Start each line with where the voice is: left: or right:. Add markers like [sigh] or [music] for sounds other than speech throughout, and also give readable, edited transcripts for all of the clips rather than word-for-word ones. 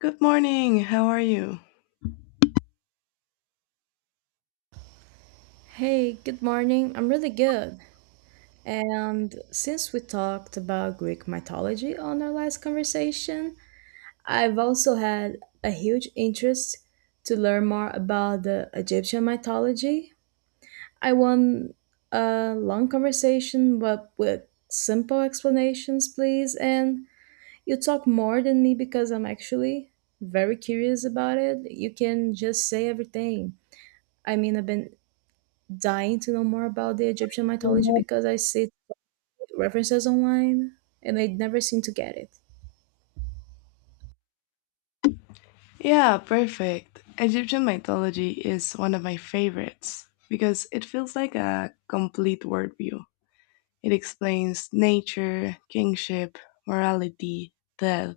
left: Good morning. How are you?
right: Hey, good morning. I'm really good. And since we talked about Greek mythology on our last conversation, I've also had a huge interest to learn more about the Egyptian mythology. I want a long conversation, but with simple explanations, please. And you talk more than me because I'm actually very curious about it. You can just say everything. I mean, I've been dying to know more about the Egyptian mythology because I see references online and I never seem to get it.
left: Yeah, perfect. Egyptian mythology is one of my favorites because it feels like a complete worldview. It explains nature, kingship, morality, death,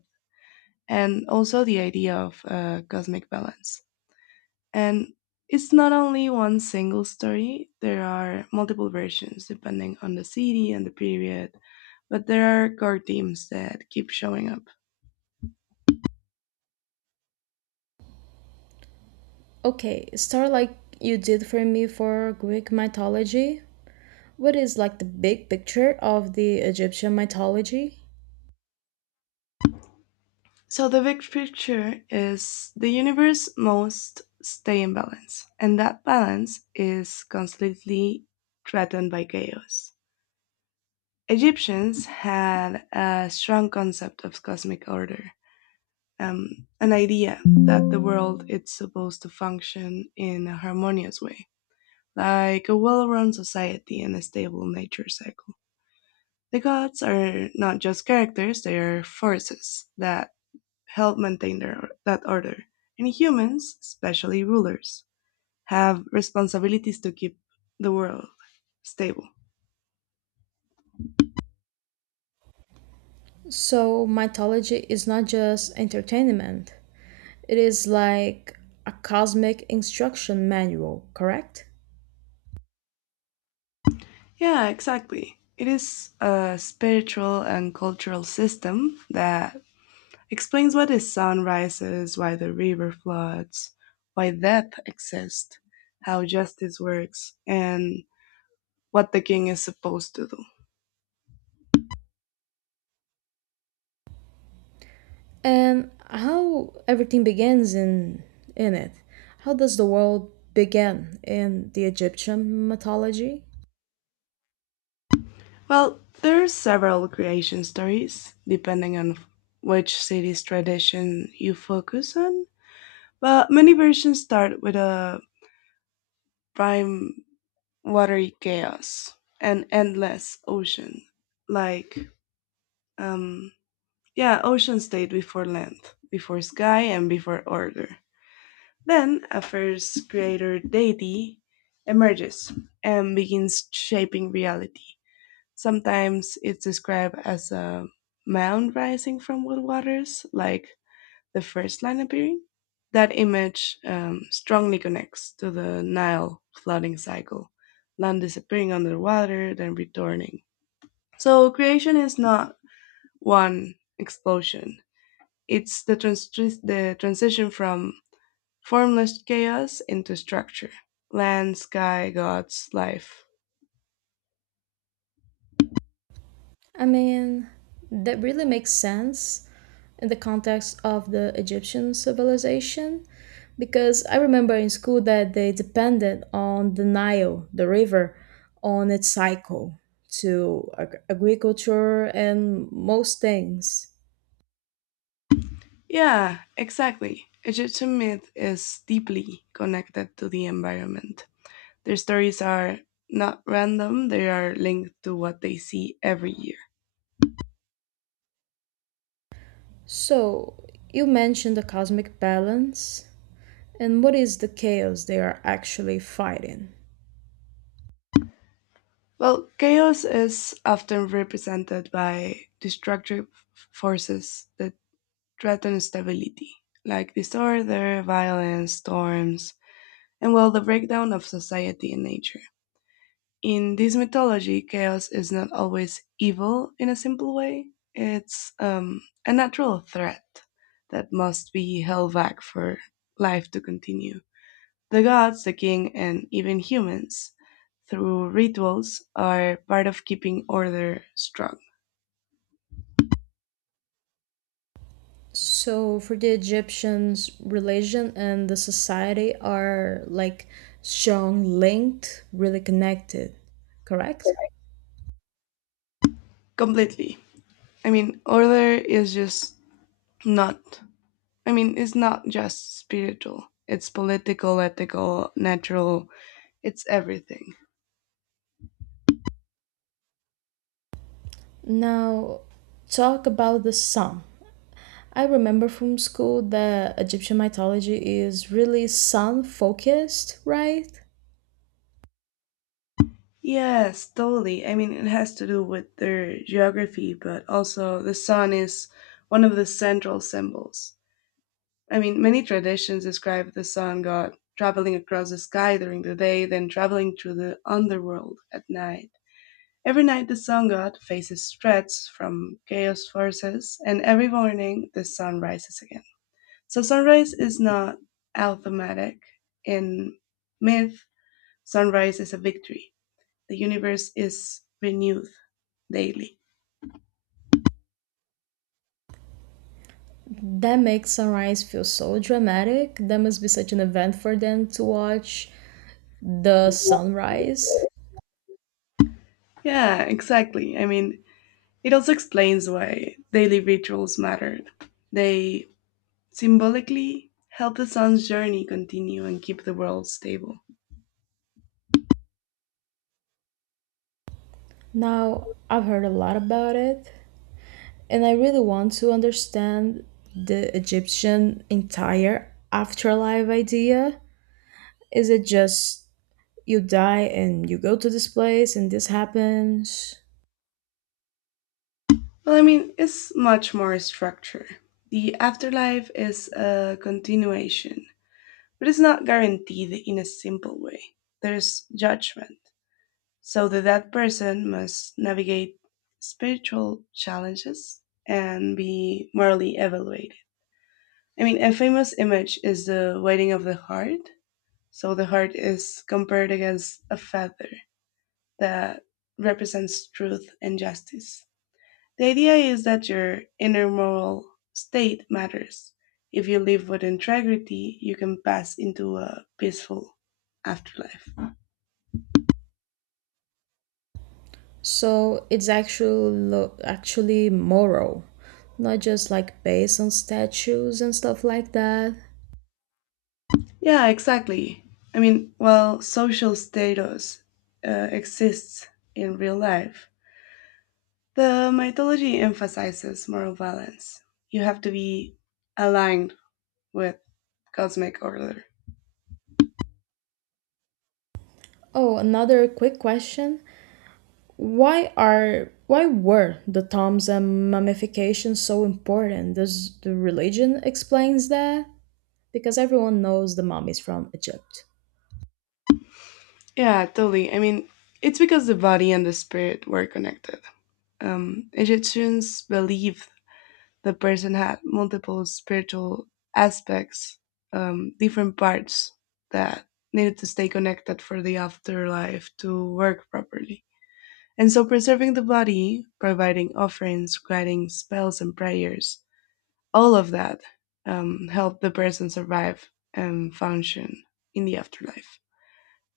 left: and also the idea of cosmic balance. And it's not only one single story, there are multiple versions depending on the city and the period, but there are core themes that keep showing up.
right: Okay, start like you did for me for Greek mythology. What is like the big picture of the Egyptian mythology?
left: So the big picture is the universe must stay in balance, and that balance is constantly threatened by chaos. Egyptians had a strong concept of cosmic order, an idea that the world is supposed to function in a harmonious way, like a well run society and a stable nature cycle. The gods are not just characters, they are forces that help maintain that order. And humans, especially rulers, have responsibilities to keep the world stable.
right: So, mythology is not just entertainment, it is like a cosmic instruction manual, correct?
left: Yeah, exactly. It is a spiritual and cultural system that explains why the sun rises, why the river floods, why death exists, how justice works, and what the king is supposed to do.
right: And how everything begins in it. How does the world begin in the Egyptian mythology?
left: Well, there are several creation stories depending on which city's tradition you focus on, but many versions start with a prime watery chaos, an endless ocean. Like, um, yeah, Ocean stayed before land, before sky, and before order. Then a first creator deity emerges and begins shaping reality. Sometimes it's described as a mound rising from world waters, like the first line appearing. That image strongly connects to the Nile flooding cycle, land disappearing under water, then returning. So creation is not one explosion, it's the transition from formless chaos into structure: land, sky, gods, life.
right: I mean, that really makes sense in the context of the Egyptian civilization because I remember in school that they depended on the Nile, the river, on its cycle to agriculture and most things.
left: Yeah, exactly. Egyptian myth is deeply connected to the environment. Their stories are not random, they are linked to what they see every year.
right: So, you mentioned the cosmic balance. And what is the chaos they are actually fighting.
left: Well, chaos is often represented by destructive forces that threaten stability, like disorder, violence, storms, and well, the breakdown of society and nature. In this mythology, chaos is not always evil in a simple way. It's a natural threat that must be held back for life to continue. The gods, the king, and even humans, through rituals, are part of keeping order strong.
right: So, for the Egyptians, religion and the society are like strong linked, really connected, correct?
left: Completely. I mean, order is just not, I mean, it's not just spiritual. It's political, ethical, natural, it's everything.
right: Now, talk about the sun. I remember from school that Egyptian mythology is really sun focused, right?
left: Yes, totally. I mean, it has to do with their geography, but also the sun is one of the central symbols. I mean, many traditions describe the sun god traveling across the sky during the day, then traveling through the underworld at night. Every night, the sun god faces threats from chaos forces, and every morning, the sun rises again. So, sunrise is not automatic. In myth, sunrise is a victory, the universe is renewed daily.
right: That makes sunrise feel so dramatic. That must be such an event for them to watch the sunrise.
left: Yeah, exactly. I mean, it also explains why daily rituals matter. They symbolically help the sun's journey continue and keep the world stable.
right: Now, I've heard a lot about it, and I really want to understand the Egyptian entire afterlife idea. Is it just you die and you go to this place and this happens?
left: Well, I mean, it's much more structure. The afterlife is a continuation, but it's not guaranteed in a simple way. There's judgment. So the dead person must navigate spiritual challenges and be morally evaluated. I mean, a famous image is the weighting of the heart. So the heart is compared against a feather that represents truth and justice. The idea is that your inner moral state matters. If you live with integrity, you can pass into a peaceful afterlife.
right: So it's actually moral, not just like based on statues and stuff like that.
left: Yeah, exactly. I mean, while social status exists in real life, the mythology emphasizes moral balance. You have to be aligned with cosmic order.
right: Oh, another quick question. Why were the tombs and mummification so important? Does the religion explains that? Because everyone knows the mummies from Egypt.
left: Yeah, totally. I mean, it's because the body and the spirit were connected. Egyptians believed the person had multiple spiritual aspects, different parts that needed to stay connected for the afterlife to work properly. And so preserving the body, providing offerings, guiding spells and prayers, all of that helped the person survive and function in the afterlife.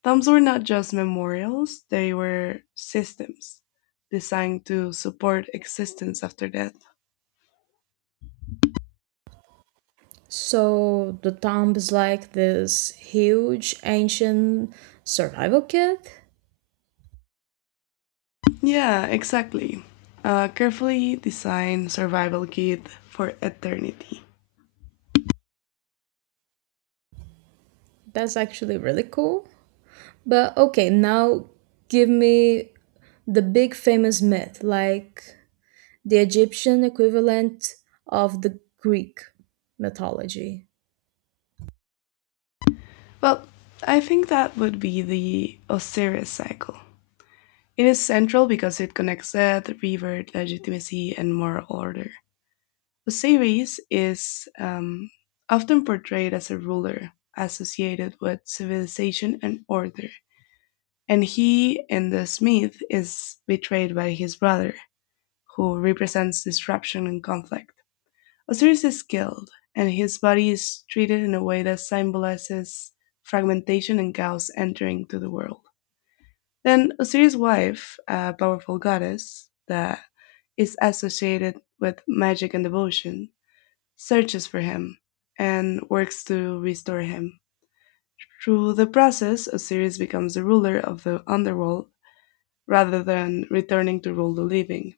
left: Tombs were not just memorials, they were systems designed to support existence after death.
right: So the tomb is like this huge ancient survival kit.
left: Yeah, exactly. A carefully designed survival kit for eternity.
right: That's actually really cool. But okay, now give me the big famous myth, like the Egyptian equivalent of the Greek mythology.
left: Well, I think that would be the Osiris cycle. It is central because it connects death, river, legitimacy, and moral order. Eusebius is often portrayed as a ruler associated with civilization and order, and he in this myth is betrayed by his brother, who represents disruption and conflict. Osiris is killed, and his body is treated in a way that symbolizes fragmentation and chaos entering to the world. Then Osiris' wife, a powerful goddess that is associated with magic and devotion, searches for him and works to restore him. Through the process, Osiris becomes the ruler of the underworld rather than returning to rule the living.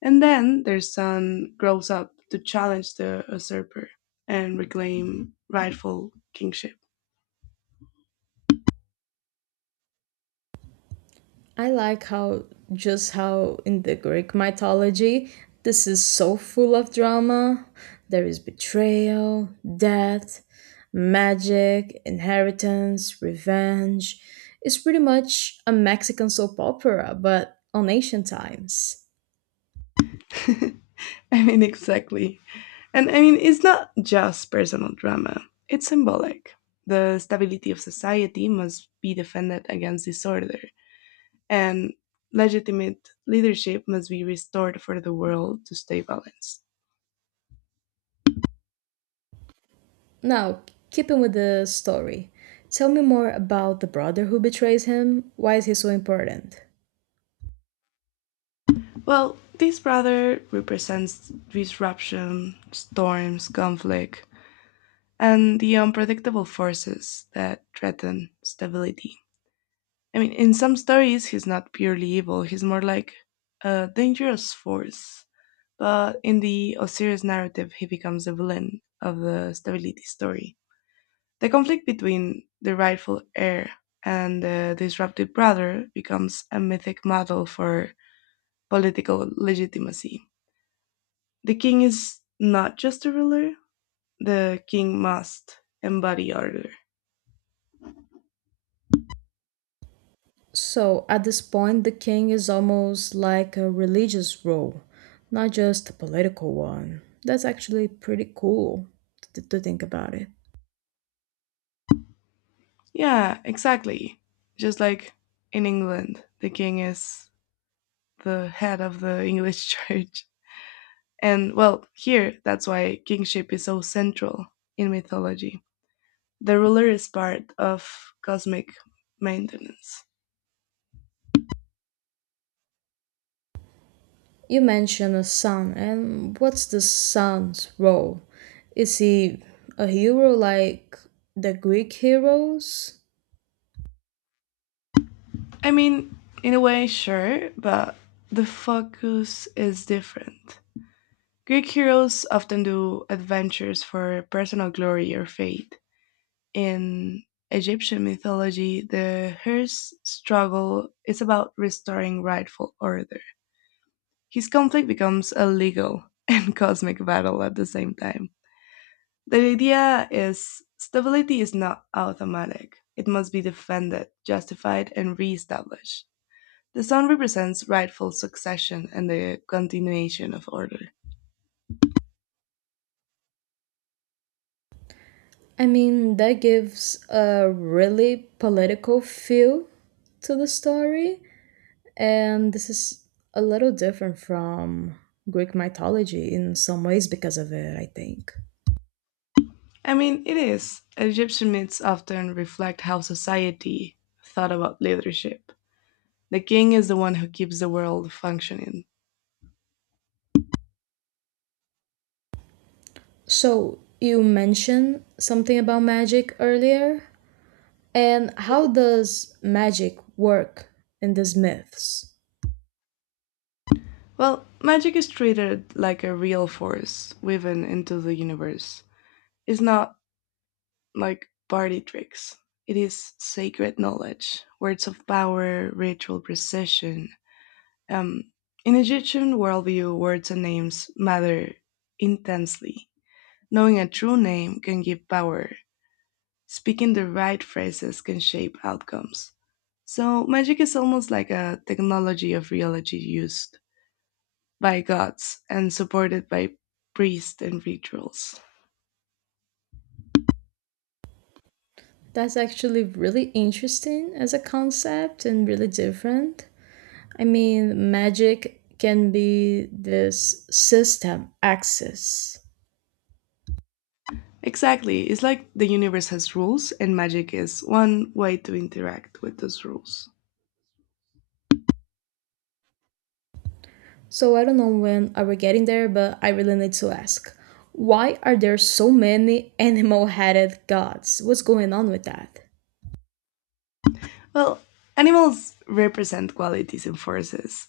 left: And then their son grows up to challenge the usurper and reclaim rightful kingship.
right: I like how just how in the Greek mythology this is so full of drama. There is betrayal, death, magic, inheritance, revenge. It's pretty much a Mexican soap opera, but on ancient times.
left: [laughs] I mean, exactly. And I mean, it's not just personal drama, it's symbolic. The stability of society must be defended against disorder, and legitimate leadership must be restored for the world to stay balanced.
right: Now, keeping with the story, tell me more about the brother who betrays him. Why is he so important?
left: Well, this brother represents disruption, storms, conflict, and the unpredictable forces that threaten stability. I mean, in some stories, he's not purely evil, he's more like a dangerous force, but in the Osiris narrative, he becomes the villain of the stability story. The conflict between the rightful heir and the disrupted brother becomes a mythic model for political legitimacy. The king is not just a ruler, the king must embody order.
right: So at this point, the king is almost like a religious role, not just a political one. That's actually pretty cool to, think about it.
left: Yeah, exactly. Just like in England, the king is the head of the [laughs] English church. And well, here, that's why kingship is so central in mythology. The ruler is part of cosmic maintenance.
right: You mentioned a son, and what's the son's role? Is he a hero like the Greek heroes?
left: I mean, in a way, sure, but the focus is different. Greek heroes often do adventures for personal glory or fate. In Egyptian mythology, the her's struggle is about restoring rightful order. His conflict becomes a legal and [laughs] cosmic battle at the same time. The idea is stability is not automatic. It must be defended, justified, and re-established. The sun represents rightful succession and the continuation of order.
right: I mean, that gives a really political feel to the story, and this is a little different from Greek mythology in some ways because of it, I think.
left: I mean, it is. Egyptian myths often reflect how society thought about leadership. The king is the one who keeps the world functioning.
right: So, you mentioned something about magic earlier. And how does magic work in these myths?
left: Well, magic is treated like a real force woven into the universe. It's not like party tricks. It is sacred knowledge, words of power, ritual precision. Um, in Egyptian worldview, words and names matter intensely. Knowing a true name can give power. Speaking the right phrases can shape outcomes. So, magic is almost like a technology of reality used by gods and supported by priests and rituals.
right: That's actually really interesting as a concept and really different. I mean, magic can be this system access.
left: Exactly. It's like the universe has rules, and magic is one way to interact with those rules.
right: So I don't know when I were getting there, but I really need to ask. Why are there so many animal headed gods? What's going on with that?
left: Well, animals represent qualities and forces.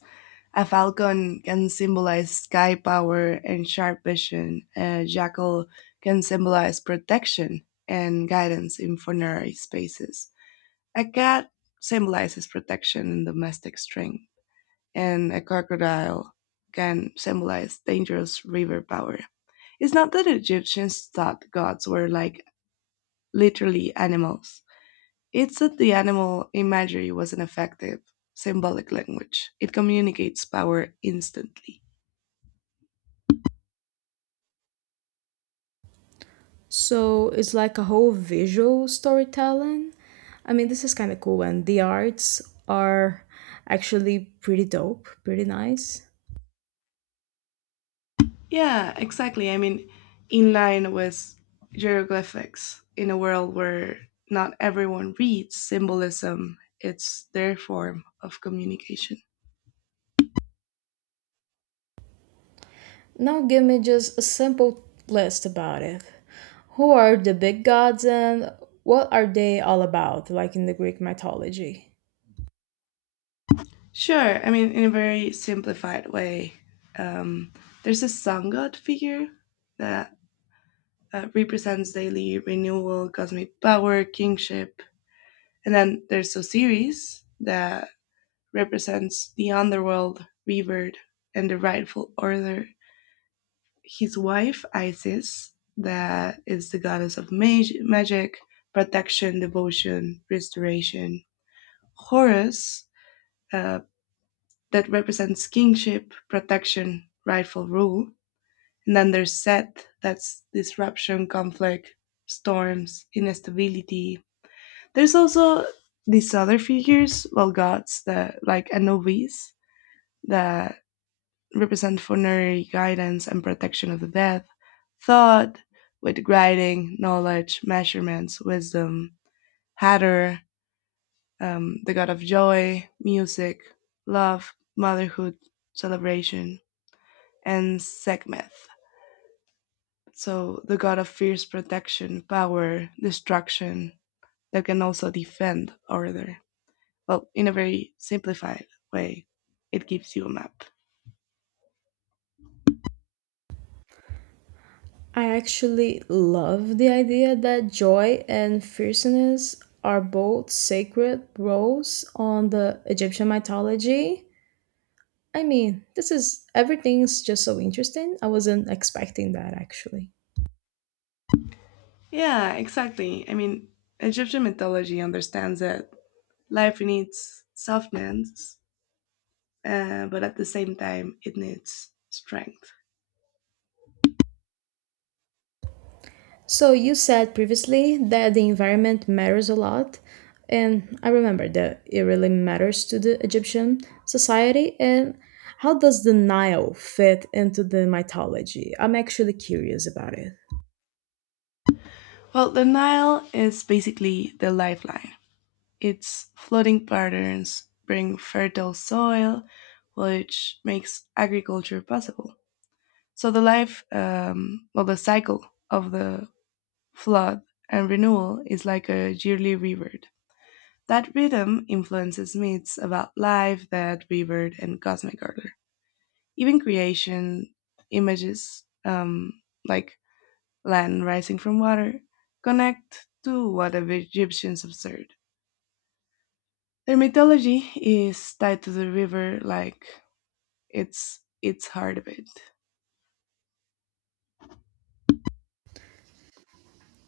left: A falcon can symbolize sky power and sharp vision. A jackal can symbolize protection and guidance in funerary spaces. A cat symbolizes protection and domestic strength. And a crocodile can symbolize dangerous river power. It's not that Egyptians thought gods were like literally animals. It's that the animal imagery was an effective symbolic language. It communicates power instantly.
right: So it's like a whole visual storytelling. I mean, this is kind of cool, and the arts are actually pretty dope, pretty nice.
left: Yeah, exactly. I mean, in line with hieroglyphics, in a world where not everyone reads symbolism, it's their form of communication.
right: Now, give me just a simple list about it. Who are the big gods, and what are they all about, like in the Greek mythology?
left: Sure, I mean, in a very simplified way, um, there's a sun god figure that represents daily renewal, cosmic power, kingship. And then there's Osiris that represents the underworld, revered, and the rightful order. His wife, Isis, that is the goddess of magic, protection, devotion, restoration. Horus, uh, that represents kingship, protection, rightful rule. And then there's Set, that's disruption, conflict, storms, instability. There's also these other figures, well, gods that like Anubis that represent funerary guidance and protection of the dead, thought with guiding knowledge, measurements, wisdom, Hatter, the god of joy, music, love, motherhood, celebration, and Sekhmet. So the god of fierce protection, power, destruction that can also defend order. Well, in a very simplified way, it gives you a map.
right: I actually love the idea that joy and fierceness are both sacred roles on the Egyptian mythology. I mean, this is everything's just so interesting. I wasn't expecting that actually.
left: Yeah, exactly. I mean, Egyptian mythology understands that life needs softness, but at the same time, it needs strength.
right: So you said previously that the environment matters a lot, and I remember that it really matters to the Egyptian society. And how does the Nile fit into the mythology? I'm actually curious about it.
left: Well, the Nile is basically the lifeline. Its flooding patterns bring fertile soil, which makes agriculture possible. So the life, well, the cycle of the flood, and renewal is like a yearly rebirth. That rhythm influences myths about life, death, rebirth, and cosmic order. Even creation images, like land rising from water, connect to what the Egyptians observed. Their mythology is tied to the river like it's its heart of it.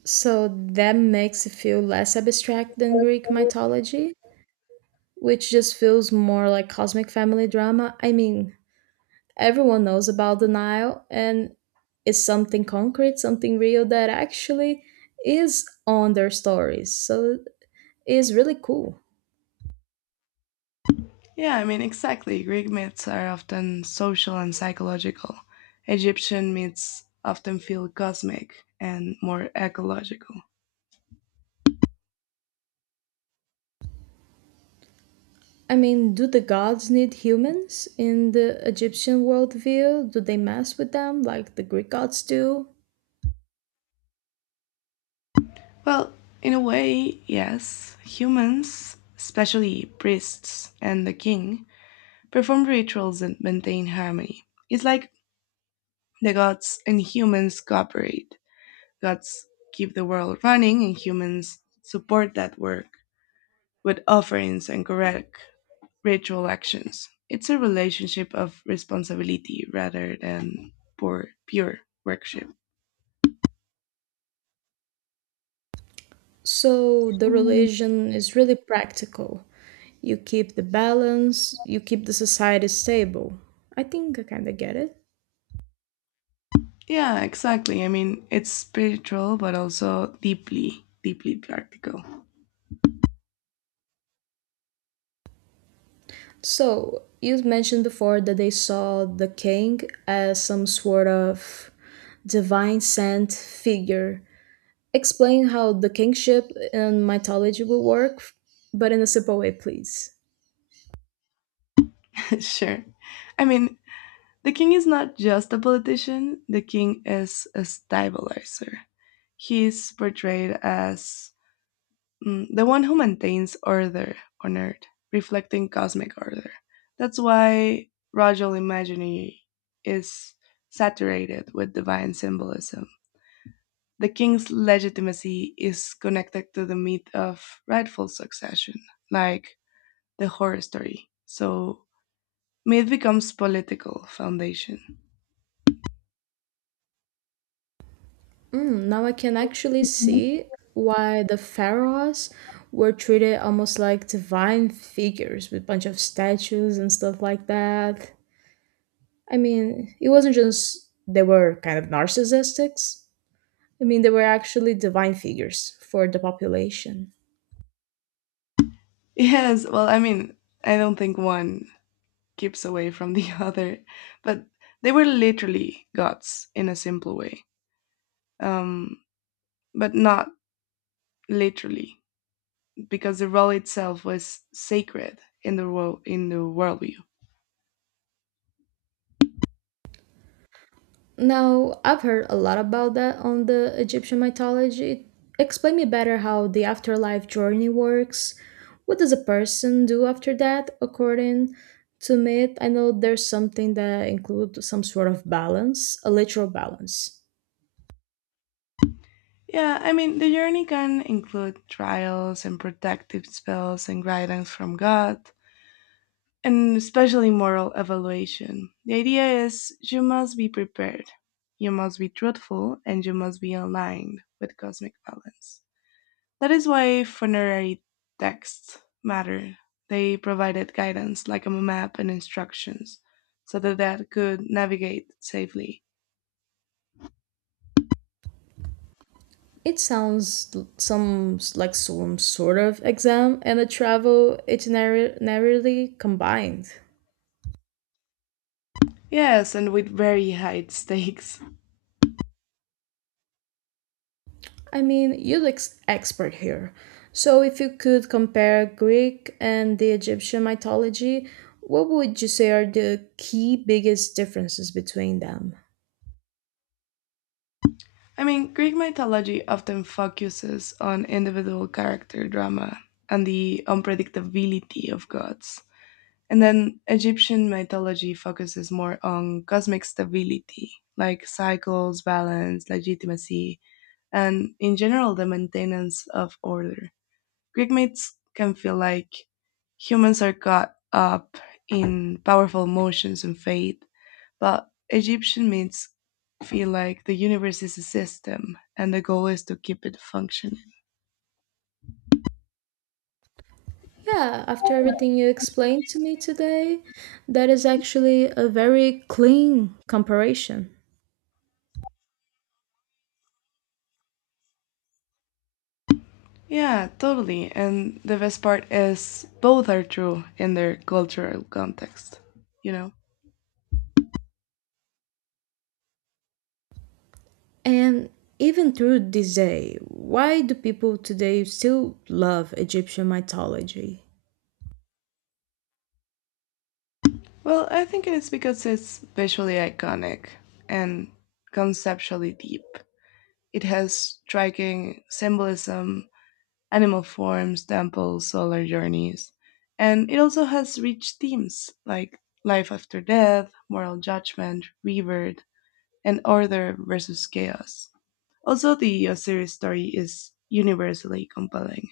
right: So that makes it feel less abstract than Greek mythology, which just feels more like cosmic family drama. I mean, everyone knows about the Nile, and it's something concrete, something real that actually is on their stories. So it's really cool.
left: Yeah, I mean, exactly. Greek myths are often social and psychological. Egyptian myths often feel cosmic and more ecological.
right: I mean, do the gods need humans in the Egyptian worldview? Do they mess with them like the Greek gods do?
left: Well, in a way, yes. Humans, especially priests and the king, perform rituals that maintain harmony. It's like the gods and humans cooperate. Gods keep the world running, and humans support that work with offerings and correct ritual actions. It's a relationship of responsibility rather than pure worship.
right: So the religion is really practical. You keep the balance, you keep the society stable. I think I kind of get it.
left: Yeah, exactly. I mean, it's spiritual, but also deeply practical.
right: So you mentioned before that they saw the king as some sort of divine sent figure. Explain how the kingship in mythology will work, but in a simple way, please.
left: [laughs] Sure. I mean, the king is not just a politician, the king is a stabilizer. He's portrayed as the one who maintains order on Earth, reflecting cosmic order. That's why Rajal imagery is saturated with divine symbolism. The king's legitimacy is connected to the myth of rightful succession, like the horror story. So myth becomes political foundation. [laughs]
right: Mm, now I can actually see why the pharaohs were treated almost like divine figures with a bunch of statues and stuff like that. I mean, it wasn't just they were kind of narcissistics. I mean, they were actually divine figures for the population.
left: Yes, well, I mean, I don't think one keeps away from the [laughs] other, but they were literally gods in a simple way. um, but not literally, because the role itself was sacred in the world in the worldview.
right: Now, I've heard a lot about that on the Egyptian mythology. Explain me better how the afterlife journey works. What does a person do after that, according to myth? I know there's something that includes some sort of balance, a literal balance.
left: Yeah, I mean the journey can include trials and protective spells and guidance from God, and especially moral evaluation. The idea is you must be prepared, you must be truthful, and you must be aligned with cosmic balance. That is why funerary texts matter. They provided guidance, like a map and instructions, so the dead could navigate safely.
right: It sounds like some sort of exam and a travel itinerary combined.
left: Yes, and with very high stakes.
right: I mean, you're the expert here. So, if you could compare Greek and the Egyptian mythology, what would you say are the key biggest differences between them?
left: I mean, Greek mythology often focuses on individual character drama and the unpredictability of gods. And then Egyptian mythology focuses more on cosmic stability, like cycles, balance, legitimacy, and in general the maintenance of order. Greek myths can feel like humans are caught up in powerful motions and fate, but Egyptian myths feel like the universe is a system and the goal is to keep it functioning.
right: Yeah, after everything you explained to me today, that is actually a very clean comparison.
left: Yeah, totally. And the best part is both are true in their cultural context, you know?
right: And even through this day, why do people today still love Egyptian mythology?
left: Well, I think it's because it's visually iconic and conceptually deep. It has striking symbolism, animal forms, temples, solar journeys, and it also has rich themes like life after death, moral judgment, rebirth, and order versus chaos. Also, the Osiris story is universally compelling: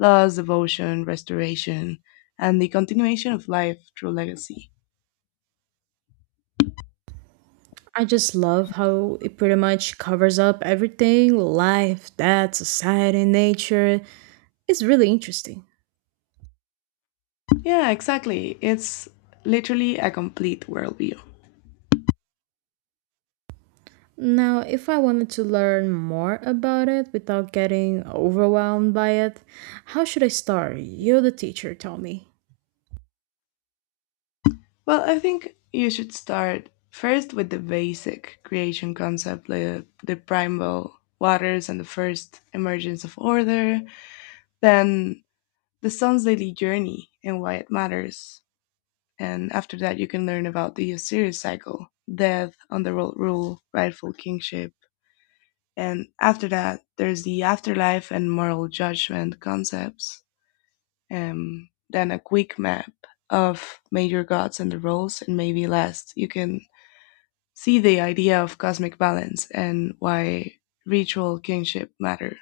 left: loss, devotion, restoration, and the continuation of life through legacy.
right: I just love how it pretty much covers up everything life, death, society, nature. It's really interesting.
left: Yeah, exactly. It's literally a complete worldview.
right: Now, if I wanted to learn more about it without getting overwhelmed by it, how should I start? You, the teacher, tell me.
left: Well, I think you should start first with the basic creation concept, the primal waters and the first emergence of order, then the sun's daily journey and why it matters. And after that, you can learn about the Osiris cycle, death, underworld rule, rightful kingship. And after that, there's the afterlife and moral judgment concepts. Then a quick map of major gods and their roles, and maybe last, you can see the idea of cosmic balance and why ritual kinship matter.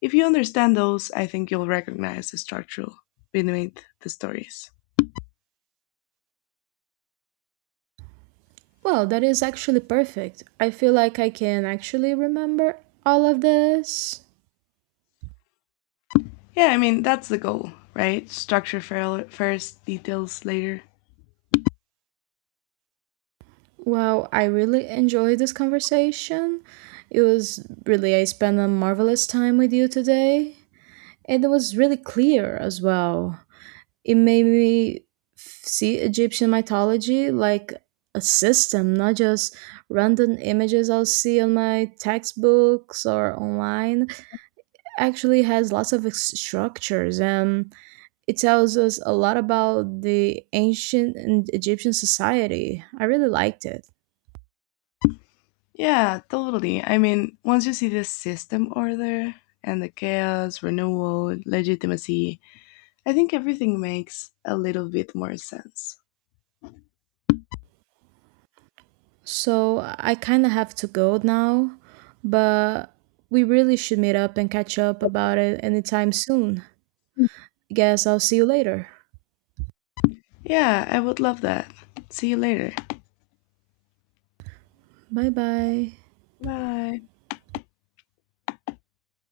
left: If you understand those, I think you'll recognize the structure beneath the stories.
right: Well, that is actually perfect. I feel like I can actually remember all of this.
left: Yeah, I mean, that's the goal, right? Structure first, details later.
right: Well, I really enjoyed this conversation. It was really, I spent a marvelous time with you today. And it was really clear as well. It made me see Egyptian mythology like a system, not just random images I'll see on my textbooks or online. Actually, has lots of structures, and it tells us a lot about the ancient and Egyptian society. I really liked it.
left: Yeah, totally. I mean, once you see the system order and the chaos, renewal, legitimacy, I think everything makes a little bit more sense.
right: So I kind of have to go now, but we really should meet up and catch up about it anytime soon. Guess I'll see you later.
left: Yeah, I would love that. See you later.
right: Bye bye.
left: Bye.